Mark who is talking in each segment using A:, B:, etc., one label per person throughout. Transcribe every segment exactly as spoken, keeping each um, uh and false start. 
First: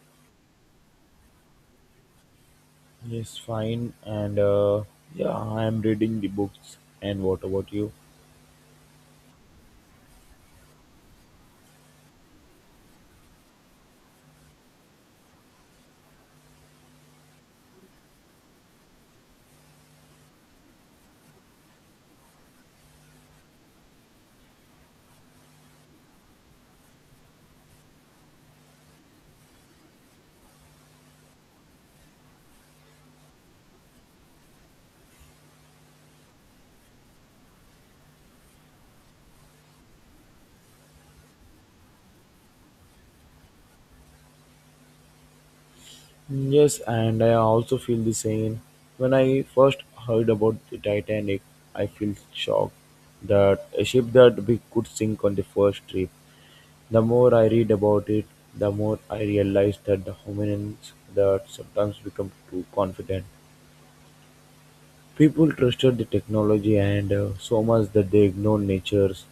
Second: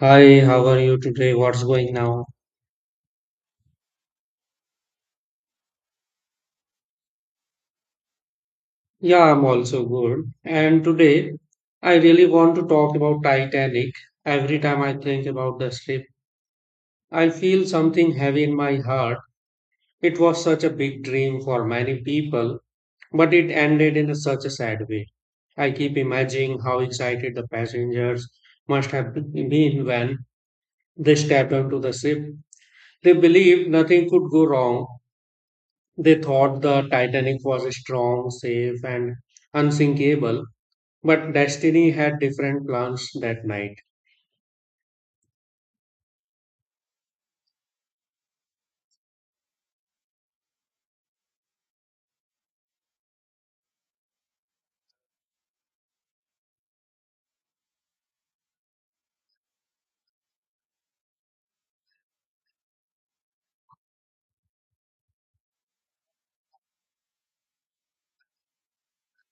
A: Hi, how are you today? What's going now?
B: Yes, fine. And uh, yeah, I am reading the books. And what about you?
A: Yeah, I'm also good. And today, I really want to talk about Titanic. Every time I think about the ship, I feel something heavy in my heart. It was such a big dream for many people, but it ended in a- such a sad way. I keep imagining how excited the passengers must have been when they stepped onto the ship. They believed nothing could go wrong. They thought the Titanic was strong, safe, and unsinkable, but destiny had different plans that night.
B: Mm, Yes, and I also feel the same. When I first heard about the Titanic, I felt shocked that a ship that big could sink on the first trip. The more I read about it, the more I realized that the humans that sometimes become too confident. People trusted the technology and uh, so much that they ignored nature's.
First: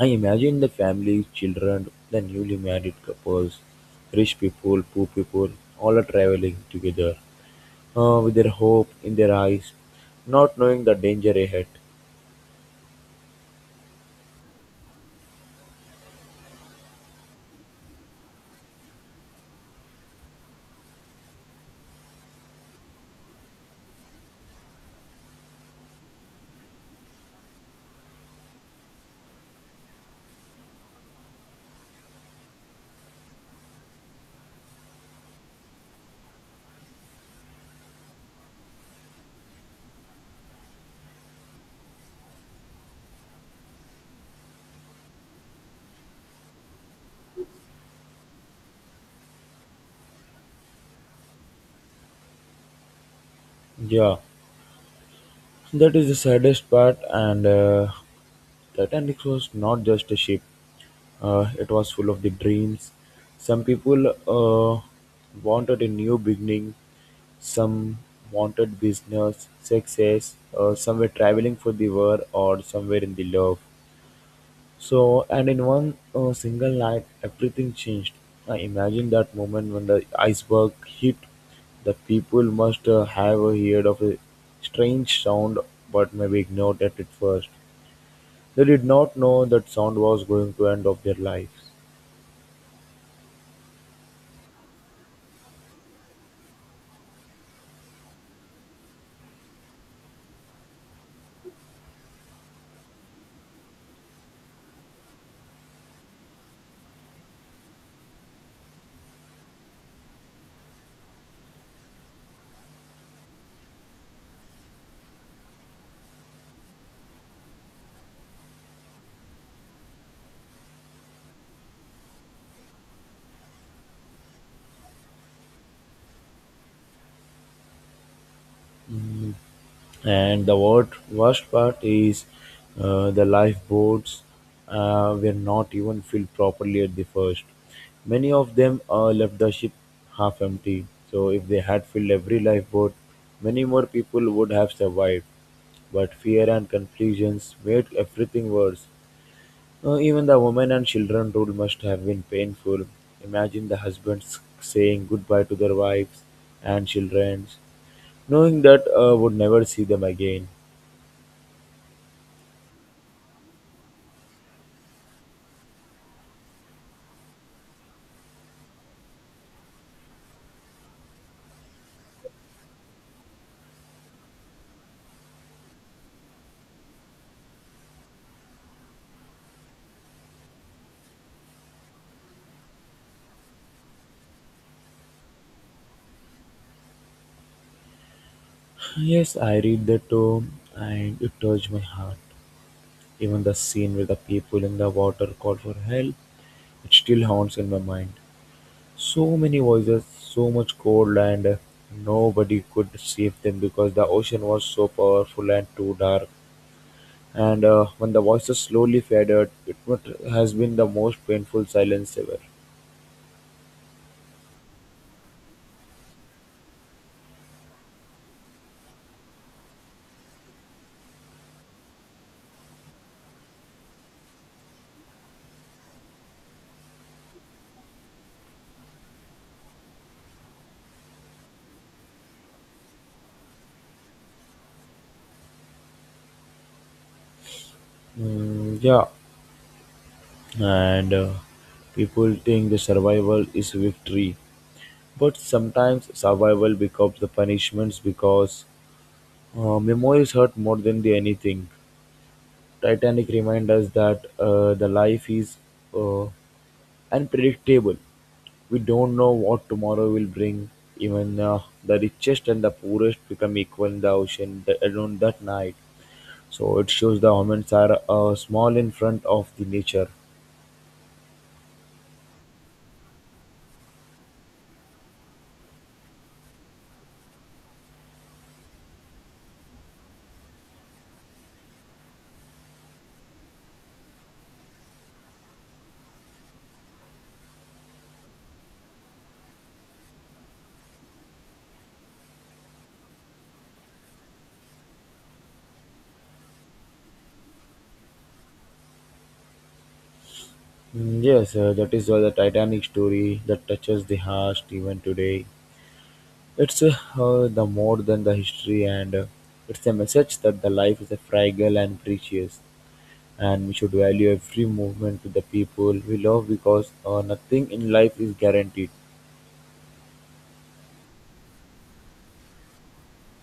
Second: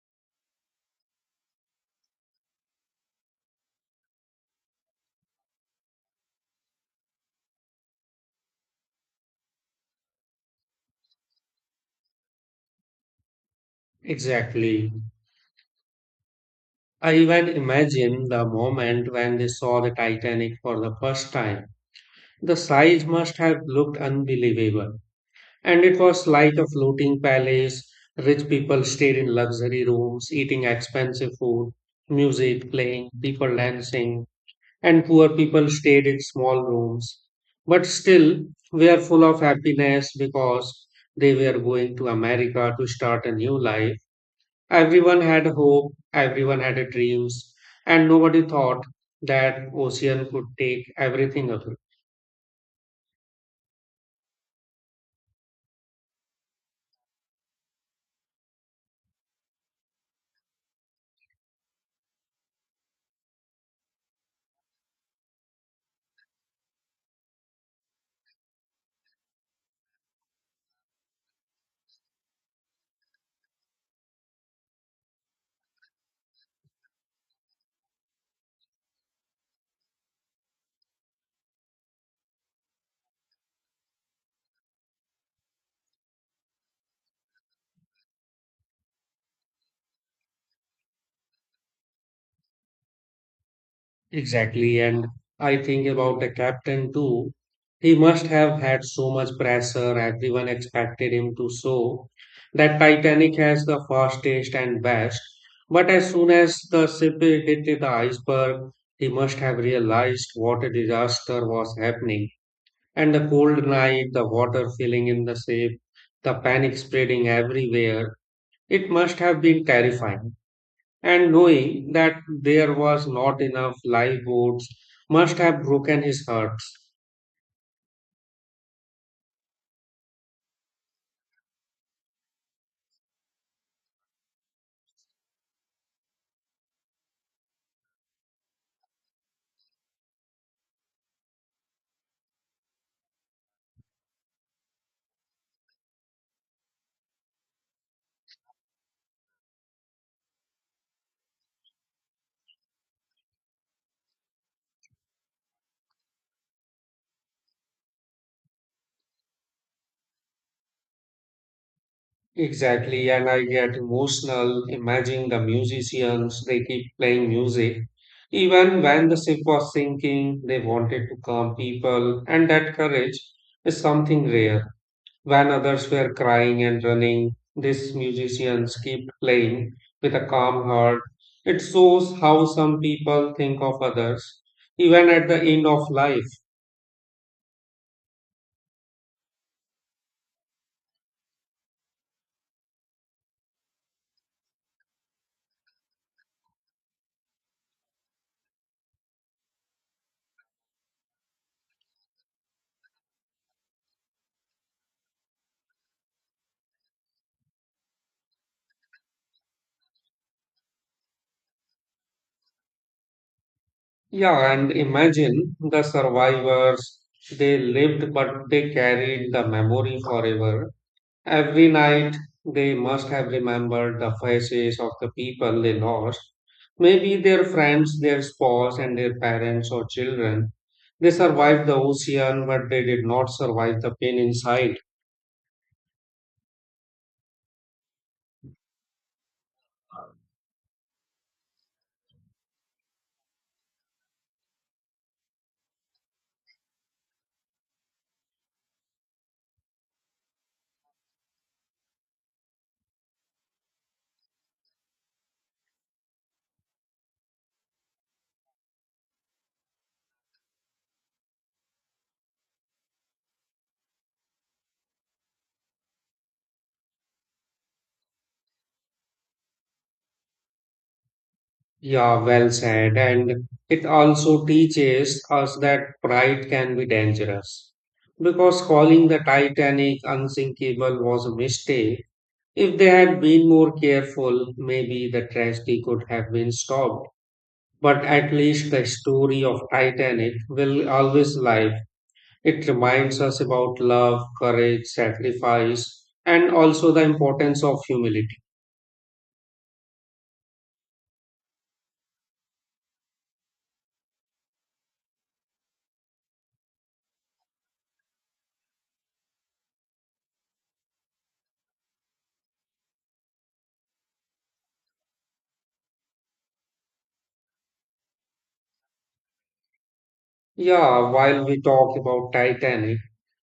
B: I imagine the families, children, the newly married couples, rich people, poor people, all are traveling together uh, with their hope in their eyes, not knowing the danger ahead.
A: Exactly. I even imagine the moment when they saw the Titanic for the first time. The size must have looked unbelievable, and it was like a floating palace. Rich people stayed in luxury rooms, eating expensive food, music playing, people dancing, and poor people stayed in small rooms. But still, were full of happiness because they were going to America to start a new life. Everyone had hope, everyone had dreams, and nobody thought that ocean could take everything away.
B: Yeah, That is the saddest part, and uh, Titanic was not just a ship, uh, it was full of the dreams. Some people uh, wanted a new beginning, some wanted business, success, uh, some were traveling for the war, or somewhere in the love. So, and in one uh, single night, everything changed. I imagine that moment when the iceberg hit. The people must uh, have uh, heard of a strange sound, but maybe ignored it at first. They did not know that sound was going to end of their lives.
A: Exactly. And I think about the captain too. He must have had so much pressure, everyone expected him to show that Titanic has the fastest and best. But as soon as the ship hit the iceberg, he must have realized what a disaster was happening. And the cold night, the water filling in the ship, the panic spreading everywhere, it must have been terrifying, and knowing that there was not enough lifeboats must have broken his heart.
B: and the wor- worst part is, uh, the lifeboats uh, were not even filled properly at the first. Many of them uh, left the ship half empty. So if they had filled every lifeboat, many more people would have survived. But fear and confusions made everything worse. Uh, even the women and children rule must have been painful. Imagine the husbands saying goodbye to their wives and children, knowing that uh, would never see them again.
A: Exactly, and I get emotional imagining the musicians, they keep playing music. Even when the ship was sinking, they wanted to calm people, and that courage is something rare. When others were crying and running, these musicians keep playing with a calm heart. It shows how some people think of others, even at the end of life.
B: Yes, I read the tome and it touched my heart. Even the scene with the people in the water called for help, it still haunts in my mind. So many voices, so much cold, and uh, nobody could save them because the ocean was so powerful and too dark. And uh, when the voices slowly faded, it what has been the most painful silence ever.
A: Yeah, and imagine the survivors. They lived, but they carried the memory forever. Every night, they must have remembered the faces of the people they lost. Maybe their friends, their spouse, and their parents or children. They survived the ocean, but they did not survive the pain inside.
B: Mm, yeah, and uh, people think the survival is victory, but sometimes survival becomes the punishments because uh, memories hurt more than the anything. Titanic reminds us that, uh, the life is uh, unpredictable. We don't know what tomorrow will bring. Even uh, the richest and the poorest become equal in the ocean th- alone that night. So it shows the humans are uh, small in front of the nature.
A: Yeah, well said. And it also teaches us that pride can be dangerous, because calling the Titanic unsinkable was a mistake. If they had been more careful, maybe the tragedy could have been stopped. But at least the story of Titanic will always live. It reminds us about love, courage, sacrifice, and also the importance of humility.
B: Mm, Yes, uh, that is why the Titanic story that touches the heart even today. It's uh, uh, the more than the history, and uh, it's a message that the life is a fragile and precious, and we should value every movement to the people we love because uh, nothing in life is guaranteed.
A: Yeah, while we talk about Titanic,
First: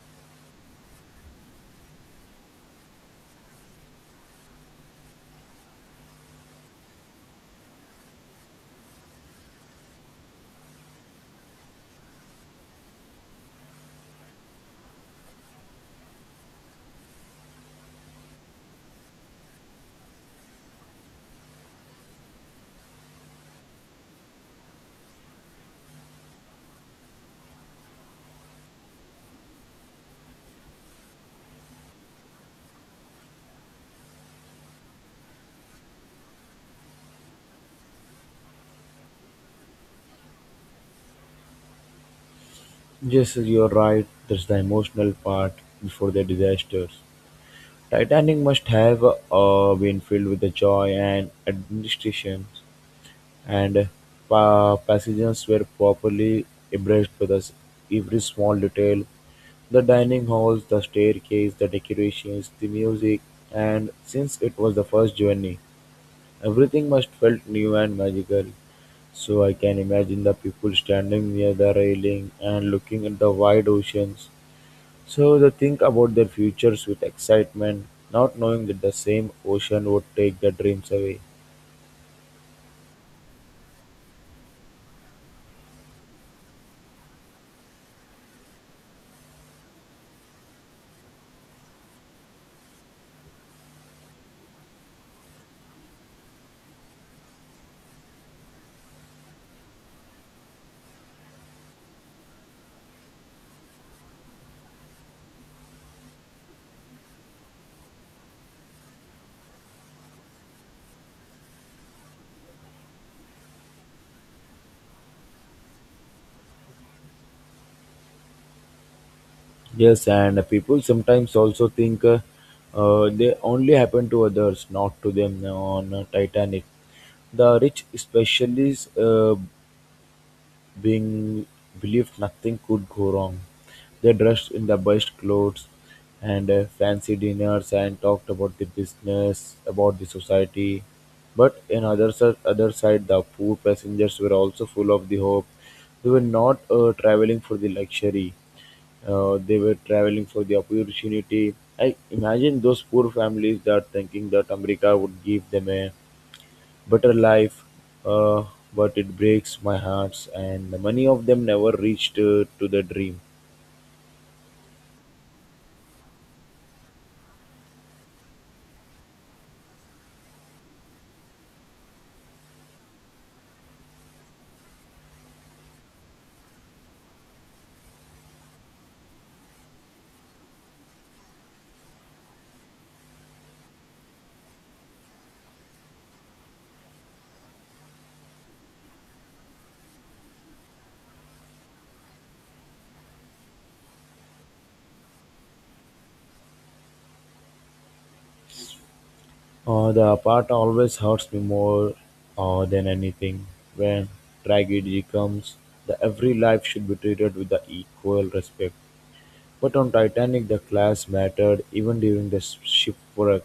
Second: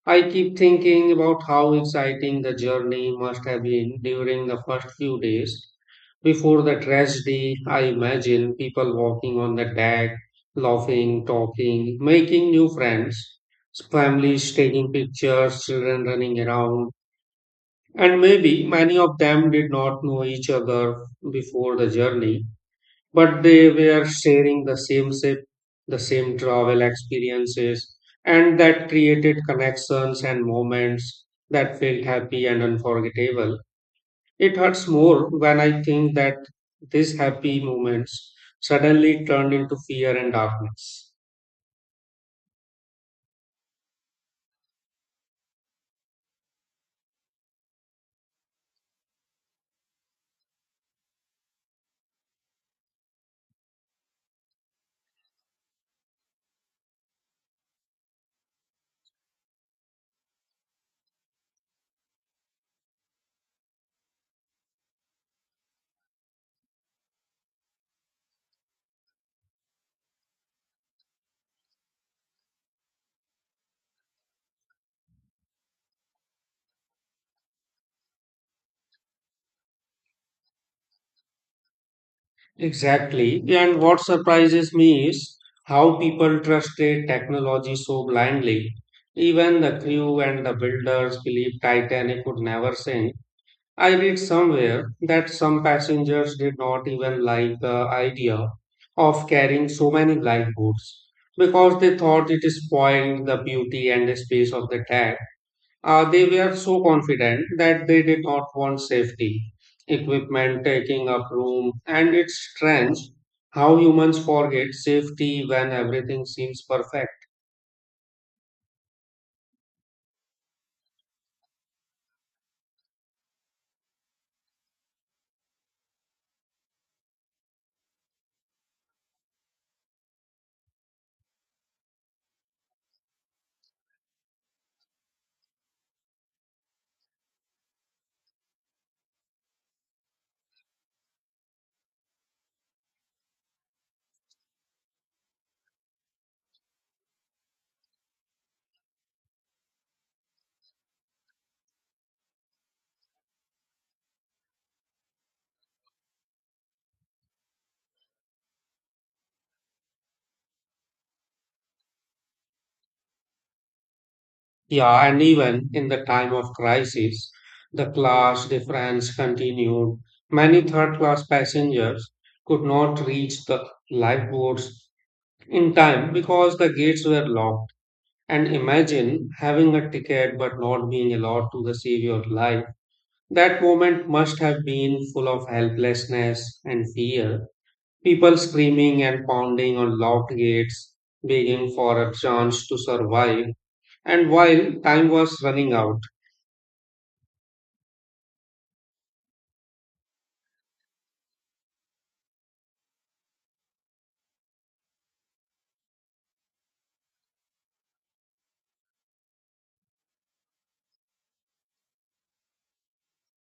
A: I keep thinking about how exciting the journey must have been during the first few days. Before the tragedy, I imagine people walking on the deck, laughing, talking, making new friends, families taking pictures, children running around, and maybe many of them did not know each other before the journey, but they were sharing the same ship, the same travel experiences, and that created connections and moments that felt happy and unforgettable. It hurts more when I think that these happy moments suddenly turned into fear and darkness.
B: Yes, you're right. That's the emotional part before the disasters. Titanic must have uh, been filled with the joy and administration and pa- passengers were properly abreast with us every small detail, the dining halls, the staircase, the decorations, the music, and since it was the first journey, everything must felt new and magical. So I can imagine the people standing near the railing and looking at the wide oceans. So they think about their futures with excitement, not knowing that the same ocean would take their dreams away.
A: Exactly. And what surprises me is how people trusted technology so blindly. Even the crew and the builders believed Titanic would never sink. I read somewhere that some passengers did not even like the idea of carrying so many lifeboats because they thought it spoiled the beauty and space of the cat. Uh, they were so confident that they did not want safety equipment taking up room, and it's strange how humans forget safety when everything seems perfect.
B: Yes, and people sometimes also think, uh, uh, they only happen to others, not to them on, uh, Titanic. The rich, especially, uh, being believed nothing could go wrong. They dressed in the best clothes and uh, fancy dinners and talked about the business, about the society. But in other si- other side, the poor passengers were also full of the hope. They were not uh, traveling for the luxury, uh, they were traveling for the opportunity. I imagine those poor families that thinking that America would give them a better life, uh, but it breaks my hearts, and many of them never reached uh, to the dream.
A: Yeah, and even in the time of crisis, the class difference continued. Many third class passengers could not reach the lifeboats in time because the gates were locked. And imagine having a ticket but not being allowed to save your life. That moment must have been full of helplessness and fear. People screaming and pounding on locked gates, begging for a chance to survive. And while time was running out,
B: Uh, the part always hurts me more uh, than anything. When tragedy comes, the every life should be treated with the equal respect. But on "Titanic" the class mattered even during the sh- shipwreck.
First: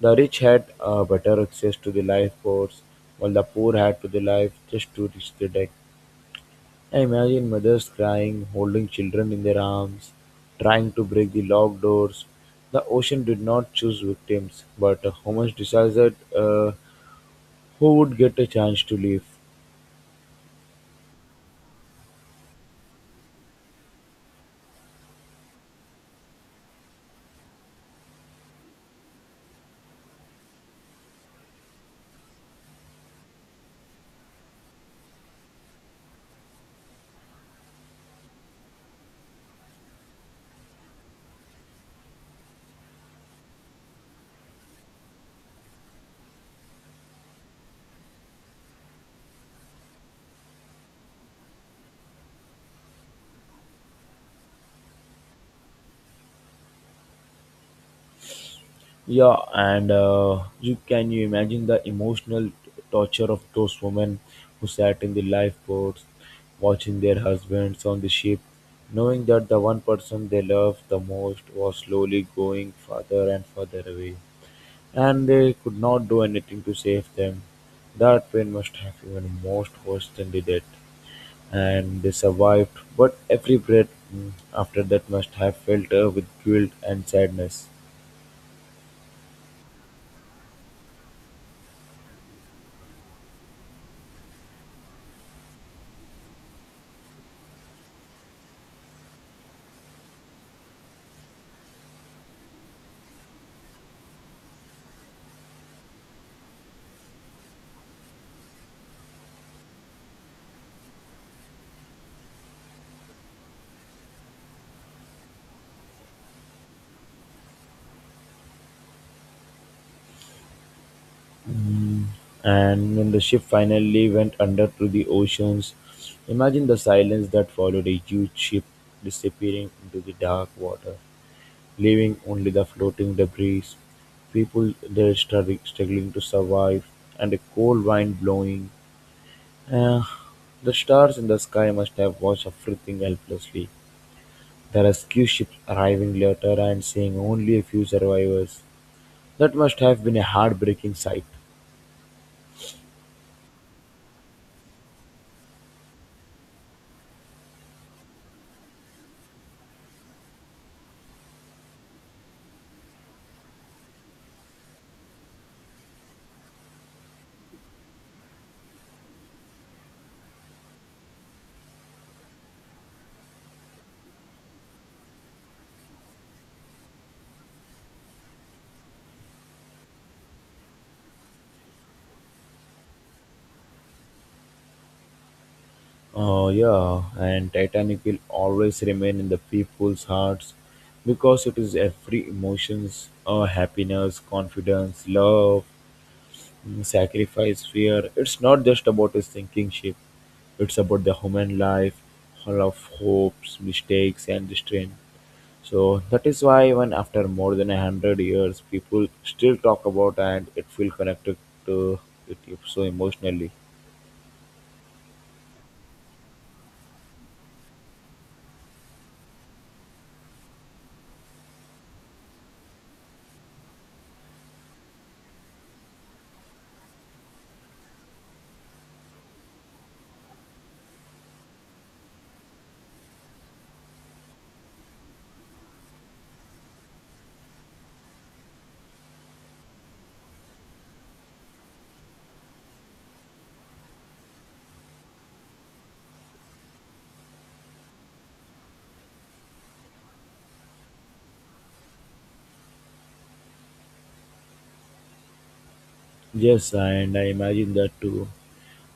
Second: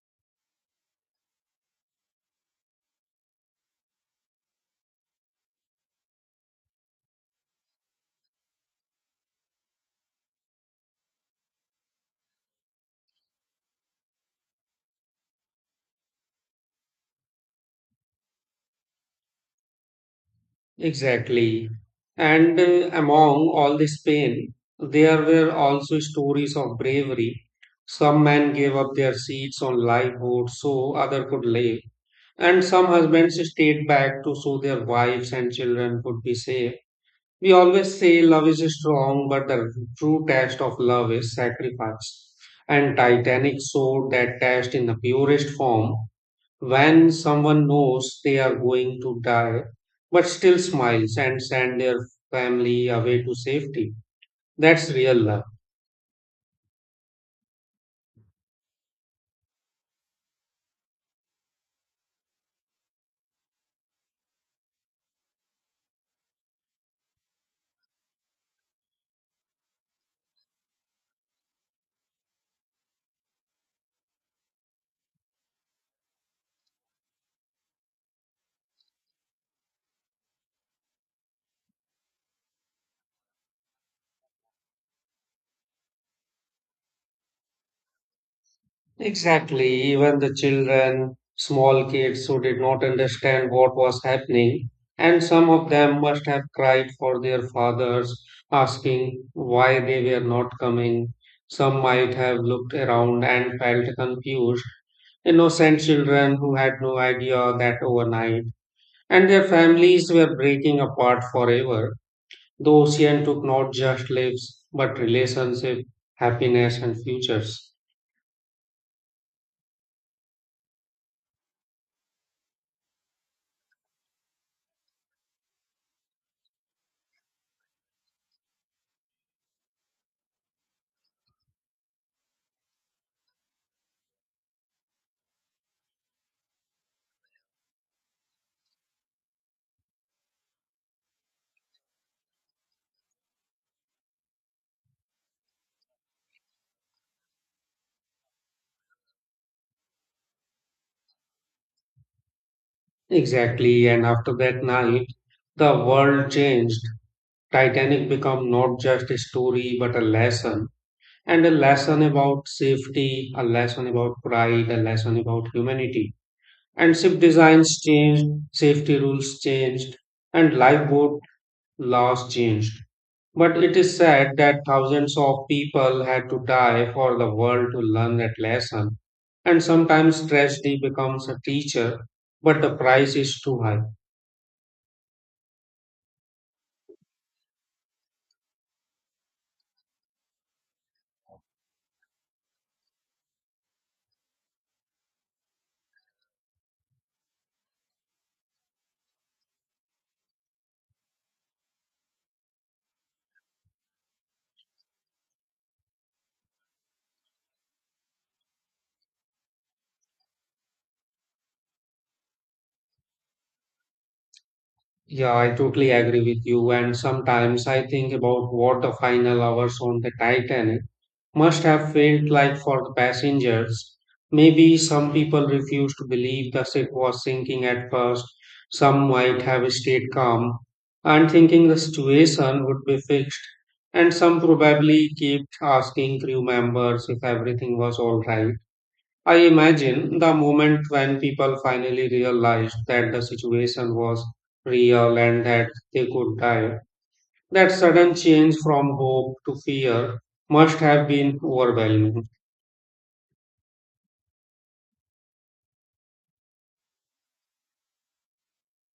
B: The rich had uh, better access to the lifeboats, while the poor had to the life just to reach the deck. I imagine mothers crying, holding children in their arms, trying to break the locked doors. The ocean did not choose victims, but uh, humans decided uh, who would get a chance to live.
A: exactly. And uh, among all this pain, there were also stories of bravery. Some men gave up their seats on lifeboats so other could live, and some husbands stayed back to so their wives and children could be safe. We always say love is strong, but the true test of love is sacrifice. And Titanic showed that test in the purest form when someone knows they are going to die but still smiles and send their family away to safety. That's real love.
B: Yeah, and uh, you can you imagine the emotional torture of those women who sat in the lifeboats, watching their husbands on the ship, knowing that the one person they loved the most was slowly going further and further away, and they could not do anything to save them. That pain must have even most worse than the death, and they survived. But every breath mm, after that must have filled her with guilt and sadness.
A: Exactly. Even the children, small kids who did not understand what was happening, and some of them must have cried for their fathers, asking why they were not coming. Some might have looked around and felt confused. Innocent children who had no idea that overnight and their families were breaking apart forever. The ocean took not just lives, but relationship, happiness, and futures.
B: And when the ship finally went under to the oceans, imagine the silence that followed a huge ship disappearing into the dark water, leaving only the floating debris, people there struggling, struggling to survive, and a cold wind blowing. Uh, the stars in the sky must have watched everything helplessly. The rescue ship arriving later and seeing only a few survivors. That must have been a heartbreaking sight.
A: Exactly, and after that night, the world changed. Titanic became not just a story, but a lesson, and a lesson about safety, a lesson about pride, a lesson about humanity. And ship designs changed, safety rules changed, and lifeboat laws changed. But it is said that thousands of people had to die for the world to learn that lesson. And sometimes tragedy becomes a teacher, but the price is too high.
B: Oh, yeah, and Titanic will always remain in the people's hearts because it is every emotions, uh, happiness, confidence, love, mm, sacrifice, fear. It's not just about a sinking ship. It's about the human life, all of hopes, mistakes, and the strength. So that is why even after more than a hundred years, people still talk about and it feel connected to it so emotionally.
A: Yeah, I totally agree with you. And sometimes I think about what the final hours on the Titanic must have felt like for the passengers. Maybe some people refused to believe the ship was sinking at first, some might have stayed calm and thinking the situation would be fixed, and some probably kept asking crew members if everything was all right. I imagine the moment when people finally realized that the situation was real and that they could die, that sudden change from hope to fear must have been overwhelming.
B: Yes, and I imagine that too.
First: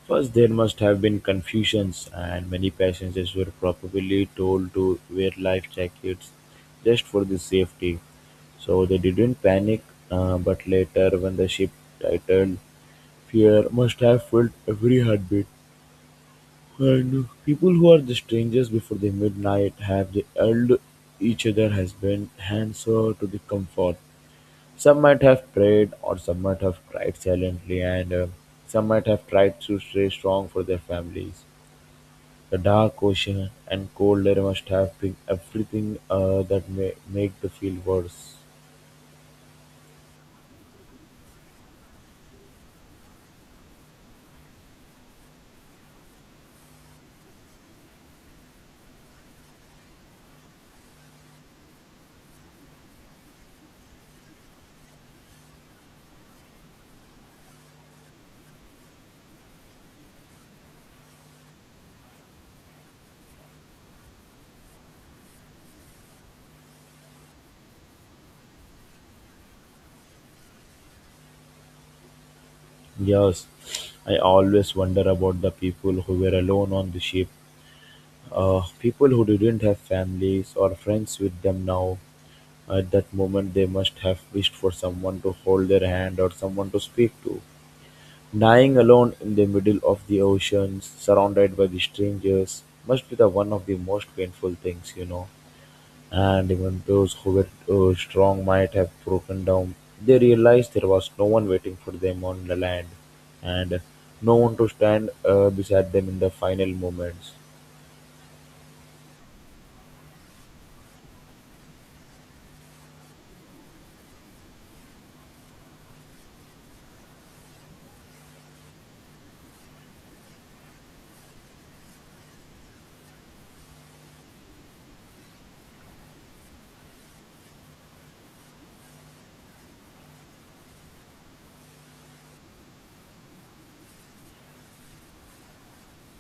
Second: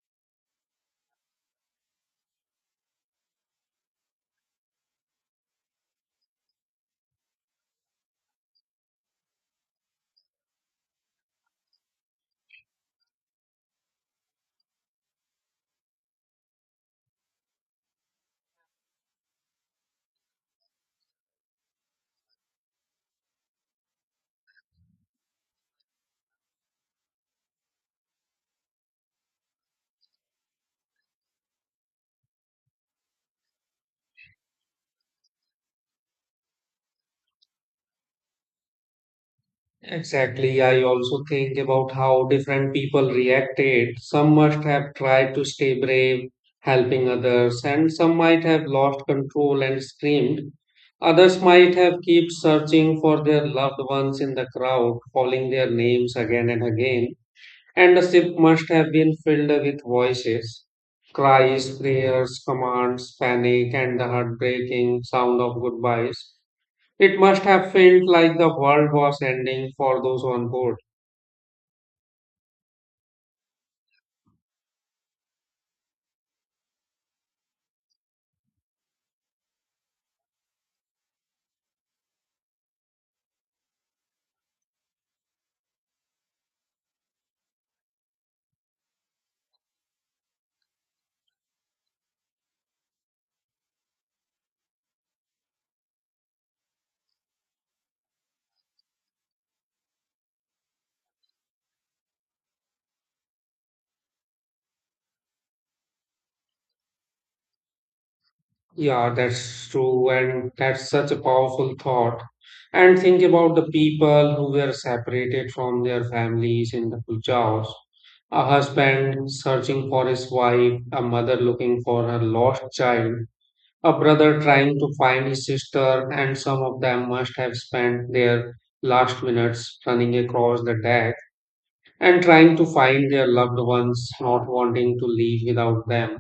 B: First, there must have been confusions, and many passengers were probably told to wear life jackets just for the safety. So they didn't panic, uh, but later, when the ship titled, fear must have filled every heartbeat. And people who are the strangers before the midnight have the held each other has been hands over to the comfort. Some might have prayed, or some might have cried silently, and uh, some might have tried to stay strong for their families. The dark ocean and cold air must have been everything uh, that may make the feel worse.
A: Exactly. I also think about how different people reacted. Some must have tried to stay brave, helping others, and some might have lost control and screamed. Others might have kept searching for their loved ones in the crowd, calling their names again and again. And the ship must have been filled with voices, cries, prayers, commands, panic, and the heartbreaking sound of goodbyes. It must have felt like the world was ending for those on board.
B: Yes, I always wonder about the people who were alone on the ship. Uh, people who didn't have families or friends with them now. At that moment, they must have wished for someone to hold their hand or someone to speak to. Dying alone in the middle of the ocean, surrounded by the strangers, must be the one of the most painful things, you know. And even those who were uh, strong might have broken down. They realized there was no one waiting for them on the land, and no one to stand uh, beside them in the final moments.
A: Yeah, that's true, and that's such a powerful thought. And think about the people who were separated from their families in the Pujaos. A husband searching for his wife, a mother looking for her lost child, a brother trying to find his sister, and some of them must have spent their last minutes running across the deck and trying to find their loved ones, not wanting to leave without them.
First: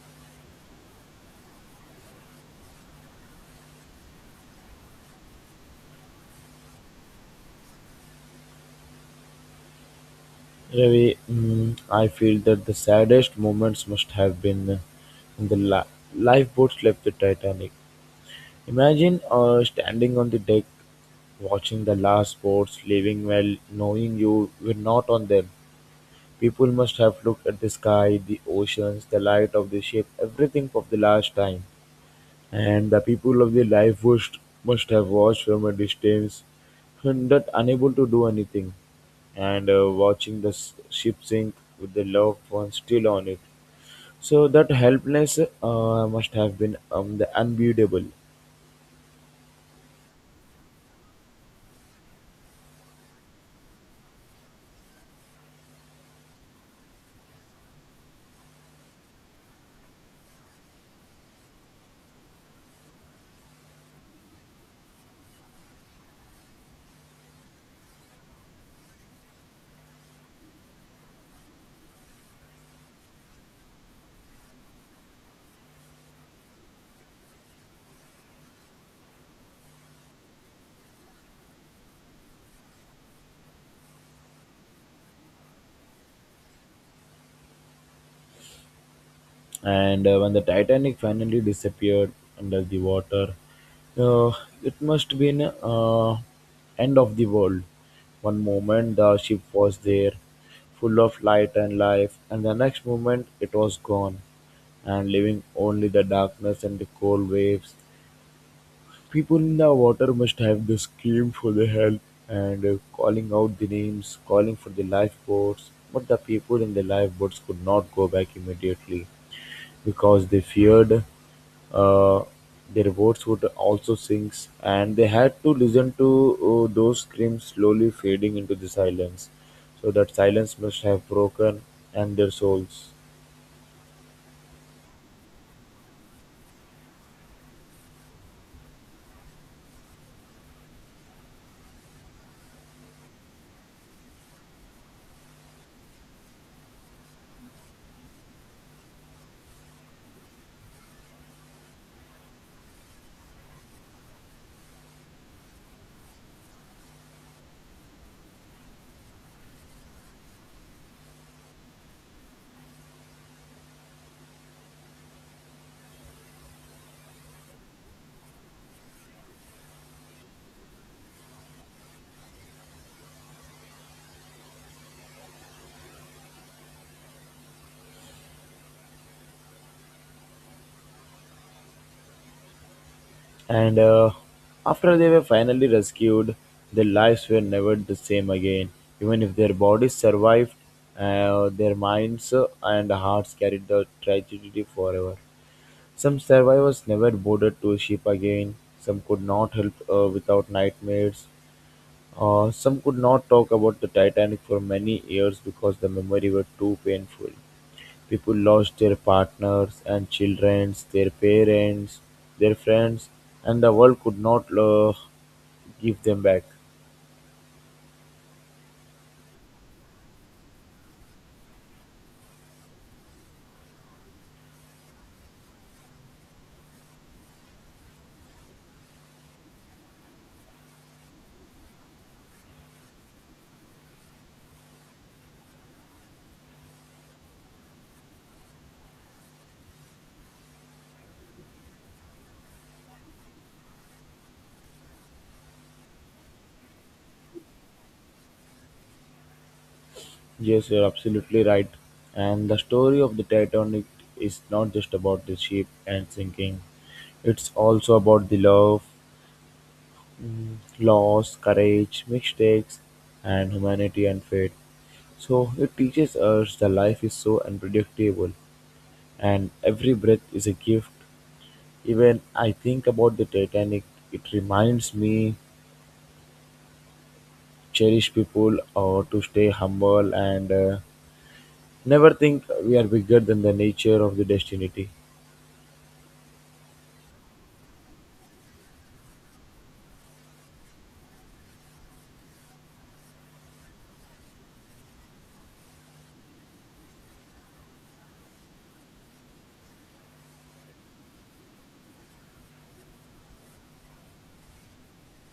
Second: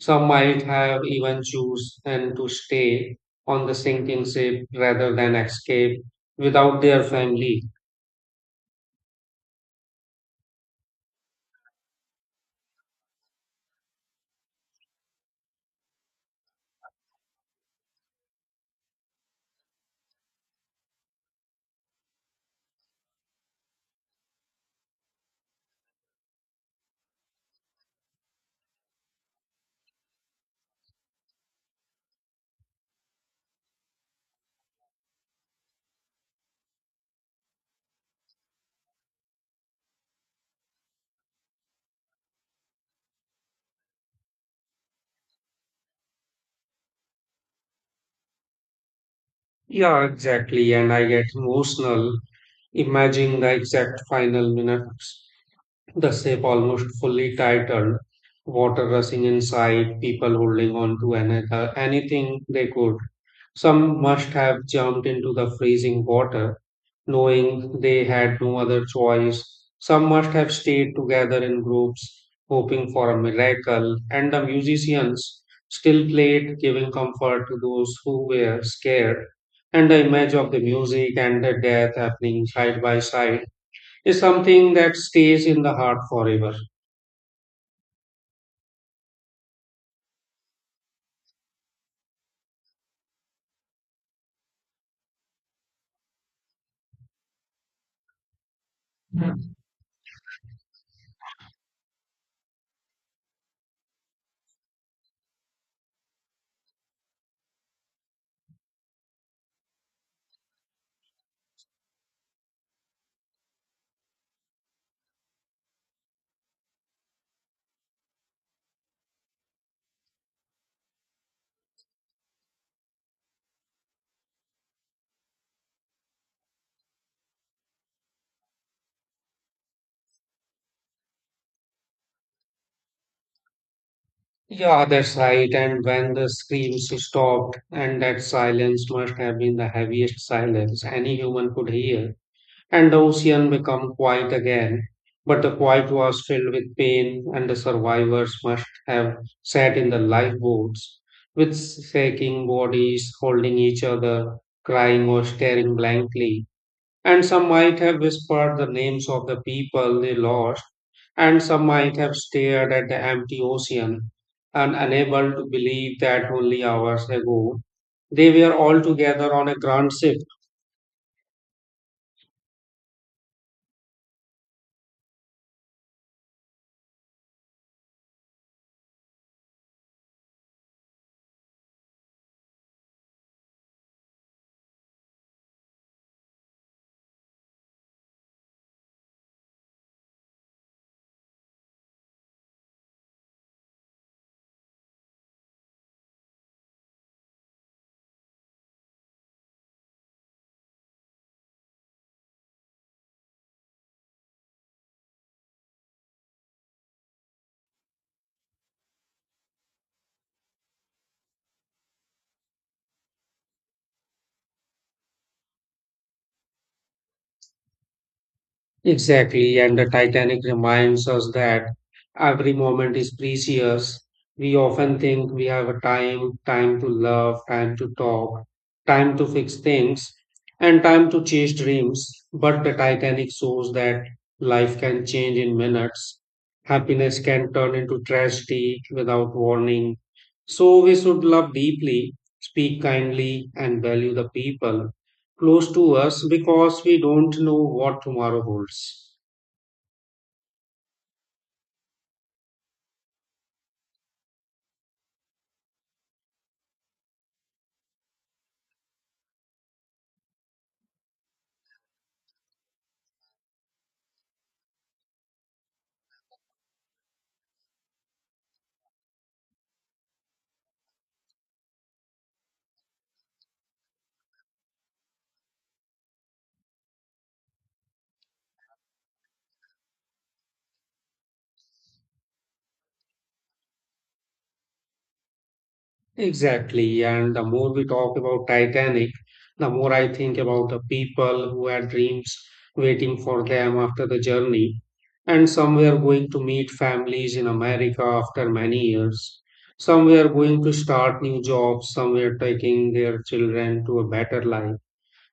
A: Some might have even chosen to stay on the sinking ship rather than escape without their family.
B: Ravi, mm, I feel that the saddest moments must have been, uh, when the li- lifeboats left the Titanic. Imagine uh, standing on the deck, watching the last boats leaving while knowing you were not on them. People must have looked at the sky, the oceans, the light of the ship, everything for the last time. And the people of the life must, must have watched from a distance, not unable to do anything, and uh, watching the s- ship sink with the loved one still on it. So that helplessness uh, must have been um, the unbeatable.
A: Yeah, exactly. And I get emotional imagining the exact final minutes. The ship almost fully titled, water rushing inside, people holding on to another, anything they could. Some must have jumped into the freezing water, knowing they had no other choice. Some must have stayed together in groups, hoping for a miracle, and the musicians still played, giving comfort to those who were scared. And the image of the music and the death happening side by side is something that stays in the heart forever.
B: And uh, when the Titanic finally disappeared under the water, uh, it must have been uh, end of the world. One moment the ship was there, full of light and life, and the next moment it was gone, and leaving only the darkness and the cold waves. People in the water must have the scream for the help and uh, calling out the names, calling for the lifeboats. But the people in the lifeboats could not go back immediately because they feared uh, their votes would also sink, and they had to listen to uh, those screams slowly fading into the silence. So that silence must have broken and their souls.
A: Yeah, that's right. And when the screams stopped, and that silence must have been the heaviest silence any human could hear, and the ocean became quiet again. But the quiet was filled with pain, and the survivors must have sat in the lifeboats with shaking bodies, holding each other, crying or staring blankly, and some might have whispered the names of the people they lost, and some might have stared at the empty ocean and unable to believe that only hours ago they were all together on a grand ship.
B: And uh, after they were finally rescued, their lives were never the same again. Even if their bodies survived, uh, their minds uh, and hearts carried the tragedy forever. Some survivors never boarded to a ship again, some could not help uh, without nightmares, uh, some could not talk about the Titanic for many years because the memory were too painful. People lost their partners and children, their parents, their friends, and the world could not uh, give them back.
A: Exactly, and the Titanic reminds us that every moment is precious. We often think we have a time, time to love, time to talk, time to fix things, and time to chase dreams. But the Titanic shows that life can change in minutes. Happiness can turn into tragedy without warning. So we should love deeply, speak kindly, and value the people close to us because we don't know what tomorrow holds.
B: Yes, you're absolutely right. And the story of the Titanic is not just about the ship and sinking, it's also about the love, loss, courage, mistakes, and humanity and fate. So it teaches us that life is so unpredictable and every breath is a gift. Even I think about the Titanic, it reminds me cherish people or to stay humble and uh, never think we are bigger than the nature of the destiny.
A: Exactly. And the more we talk about Titanic, the more I think about the people who had dreams waiting for them after the journey, and some were going to meet families in America after many years. Some were going to start new jobs, some were taking their children to a better life,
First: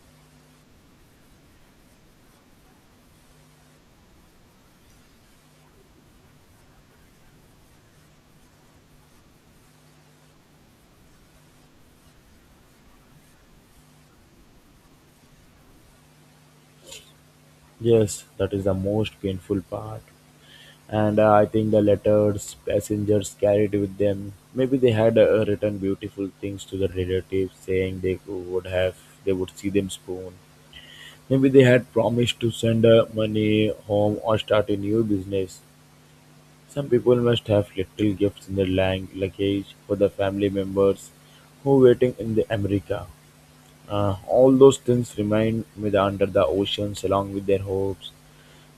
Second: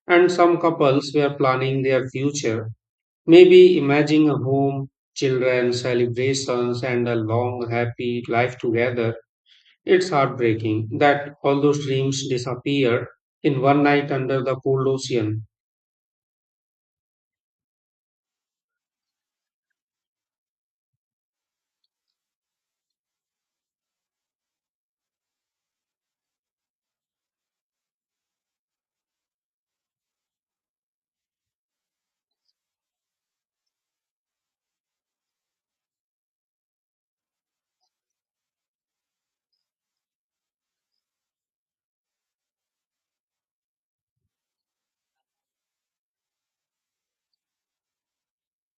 A: and some couples were planning their future. Maybe imagine a home, children, celebrations, and a long, happy life together. It's heartbreaking that all those dreams disappear in one night under the cold ocean.
B: Yes, that is the most painful part. and uh, I think the letters passengers carried with them. Maybe they had uh, written beautiful things to the relatives, saying they would have they would see them soon. Maybe they had promised to send uh, money home or start a new business. Some people must have little gifts in their lang- luggage for the family members who waiting in the America. Uh, all those things remain with under the oceans along with their hopes.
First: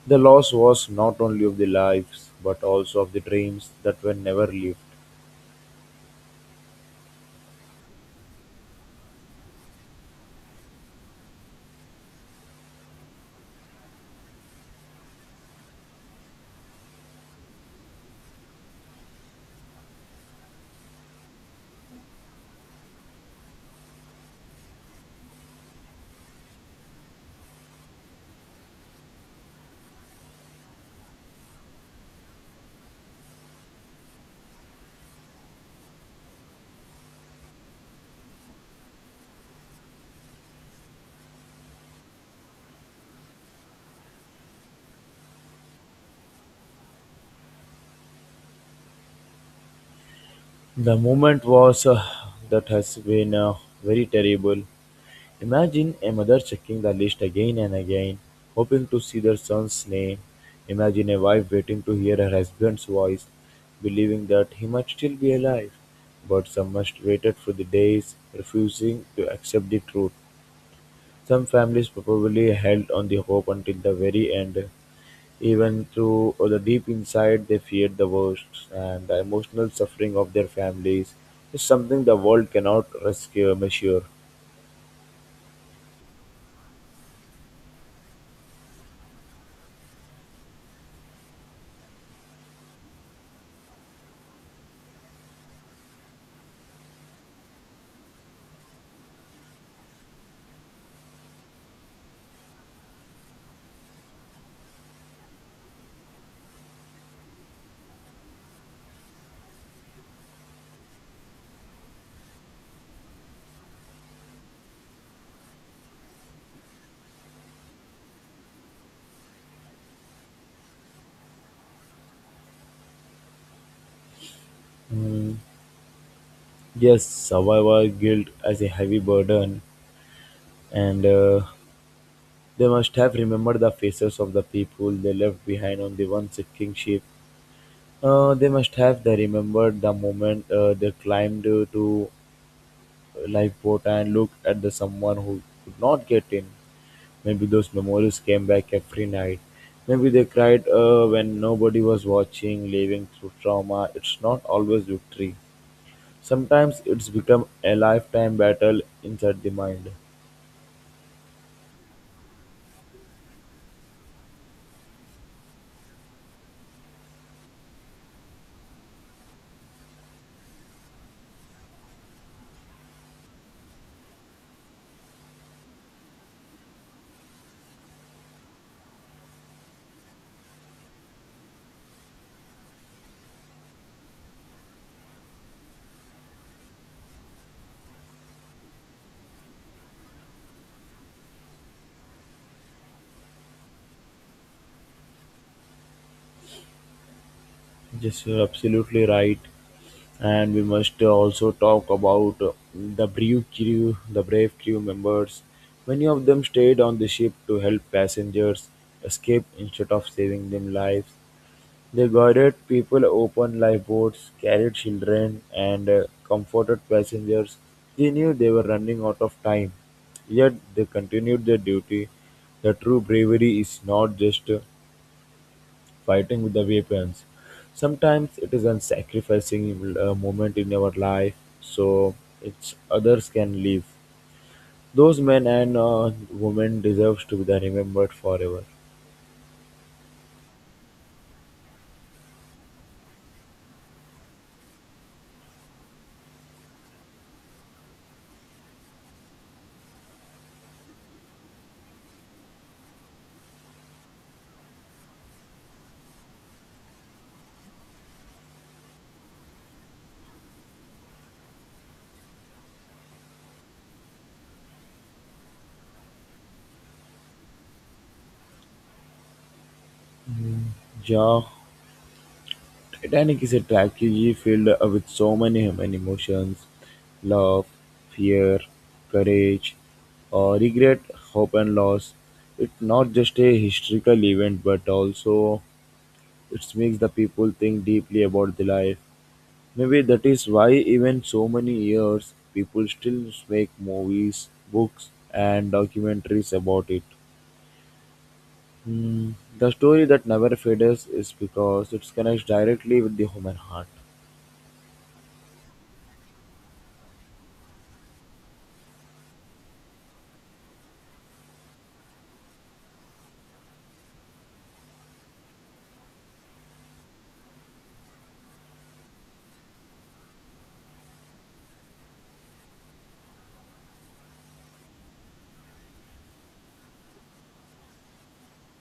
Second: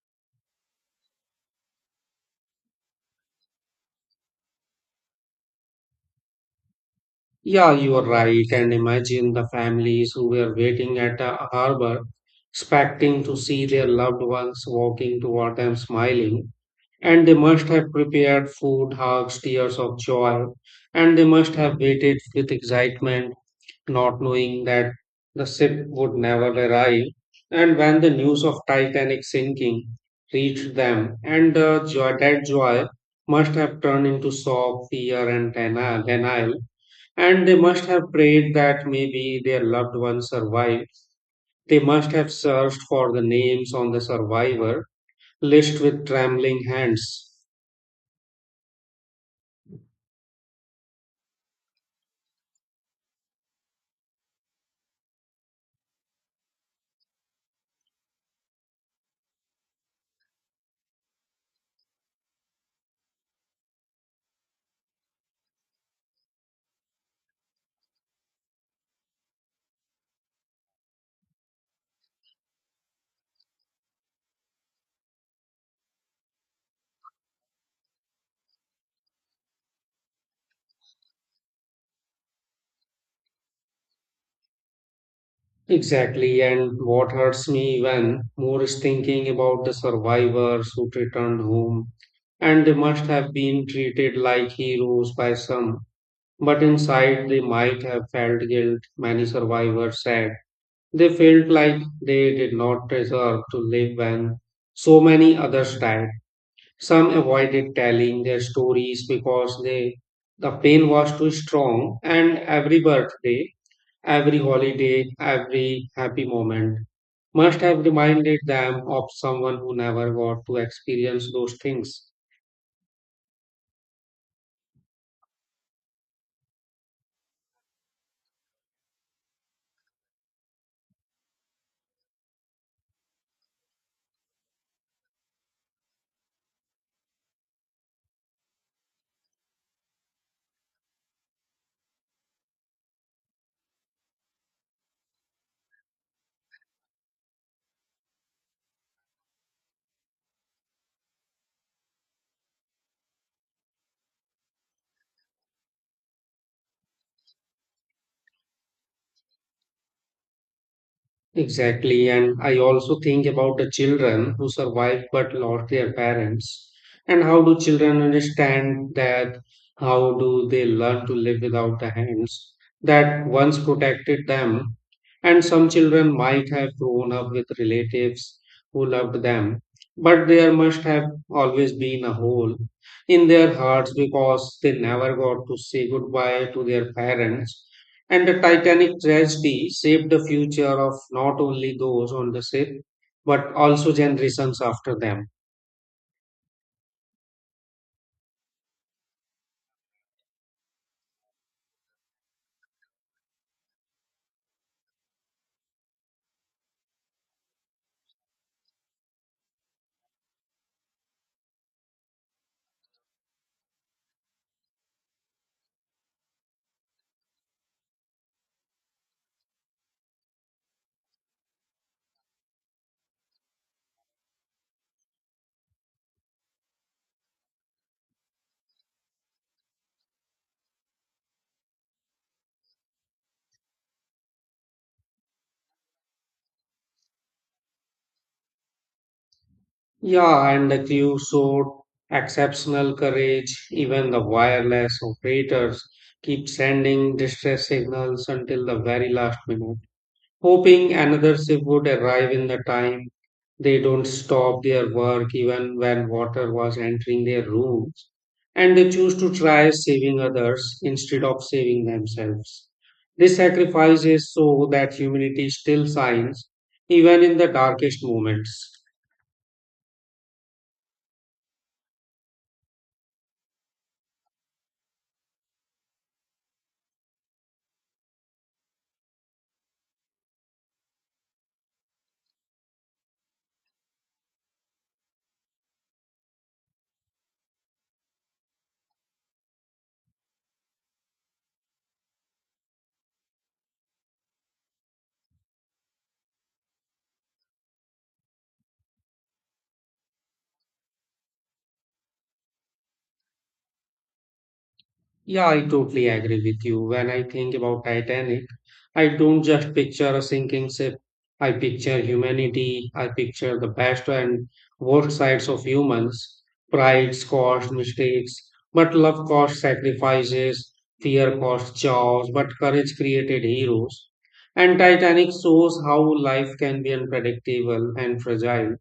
B: The loss was not only of the lives, but also of the dreams that were never lived.
A: Yeah, you are right. And imagine the families who were waiting at a harbor, expecting to see their loved ones walking toward them smiling. And they must have prepared food, hugs, tears of joy. And they must have waited with excitement, not knowing that the ship would never arrive. And when the news of Titanic sinking reached them, and the joy, that joy must have turned into shock, fear, and deni- denial. And they must have prayed that maybe their loved ones survived. They must have searched for the names on the survivor list with trembling hands.
B: The moment was uh, that has been uh, very terrible. Imagine a mother checking the list again and again, hoping to see their son's name. Imagine a wife waiting to hear her husband's voice, believing that he might still be alive. But some must waited for the days, refusing to accept the truth. Some families probably held on the hope until the very end. Even through the deep inside, they feared the worst, and the emotional suffering of their families is something the world cannot rescue, measure.
A: Exactly, and what hurts me even more is thinking about the survivors who returned home, and they must have been treated like heroes by some, but inside they might have felt guilt, many survivors said. They felt like they did not deserve to live when so many others died. Some avoided telling their stories because they the pain was too strong, and every birthday, every holiday, every happy moment must have reminded them of someone who never got to experience those things.
B: Mm, yes, survivor guilt as a heavy burden, and uh, they must have remembered the faces of the people they left behind on the one sinking ship. Uh, they must have they remembered the moment uh, they climbed uh, to lifeboat and looked at the someone who could not get in. Maybe those memories came back every night. Maybe they cried uh, when nobody was watching, living through trauma. It's not always victory. Sometimes it's become a lifetime battle inside the mind.
A: Exactly. And I also think about the children who survived but lost their parents. And how do children understand that? How do they learn to live without the hands that once protected them? And some children might have grown up with relatives who loved them, but there must have always been a hole in their hearts because they never got to say goodbye to their parents, and the Titanic tragedy shaped the future of not only those on the ship, but also generations after them.
B: Yes, you're absolutely right. And we must uh, also talk about uh, the brave crew, the brave crew members. Many of them stayed on the ship to help passengers escape instead of saving them lives. They guided people, opened lifeboats, carried children, and uh, comforted passengers. They knew they were running out of time, yet they continued their duty. The true bravery is not just uh, fighting with the weapons. Sometimes it is in sacrificing a moment in our life so it's others can live. Those men and uh, women deserve to be remembered forever.
A: Yeah, and the crew showed exceptional courage. Even the wireless operators keep sending distress signals until the very last minute, hoping another ship would arrive in the time. They don't stop their work even when water was entering their rooms, and they choose to try saving others instead of saving themselves. This sacrifice is so that humanity still shines even in the darkest moments.
B: Yeah, Titanic is a tragedy filled with so many human emotions: love, fear, courage, uh, regret, hope, and loss. It's not just a historical event, but also it makes the people think deeply about the life. Maybe that is why, even so many years, people still make movies, books, and documentaries about it. Hmm, The story that never fades is because it connects directly with the human heart.
A: Yeah, I totally agree with you. When I think about Titanic, I don't just picture a sinking ship. I picture humanity. I picture the best and worst sides of humans. Pride caused mistakes, but love caused sacrifices. Fear caused chaos, but courage created heroes. And Titanic shows how life can be unpredictable and fragile.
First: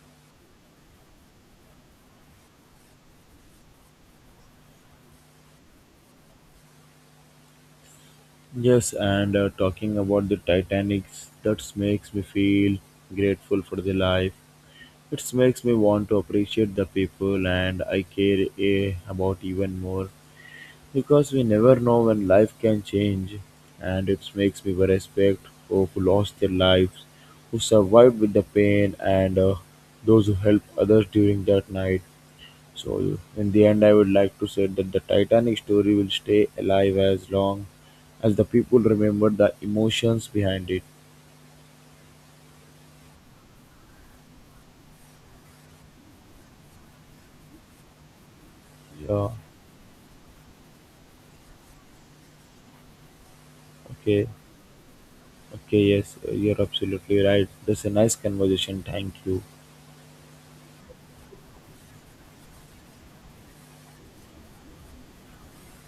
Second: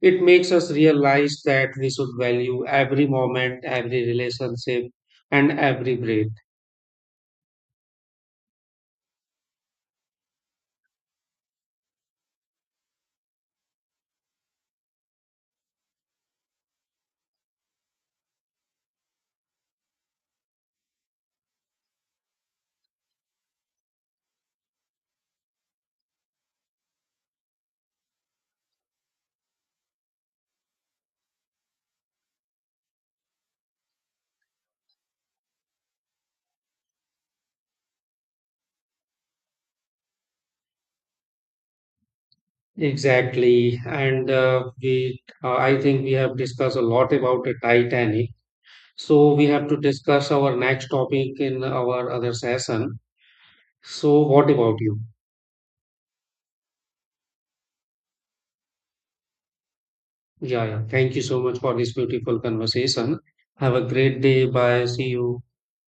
A: It makes us realize that we should value every moment, every relationship, and every breath.
B: Yes, and uh, talking about the Titanic, that makes me feel grateful for the life. It makes me want to appreciate the people and I care eh, about even more because we never know when life can change. And it makes me respect for who lost their lives, who survived with the pain, and uh, those who helped others during that night. So, in the end, I would like to say that the Titanic story will stay alive as long as the people remember the emotions behind it.
A: Exactly. And uh, we, uh, I think we have discussed a lot about the Titanic.
B: Yeah.
A: So we have to discuss our next topic in our other session. So
B: Okay.
A: what about you?
B: Okay. Yes, you're absolutely right. That's a nice conversation. Thank you.
A: Yeah, yeah. Thank you so much for this beautiful conversation. Have a great day. Bye. See you.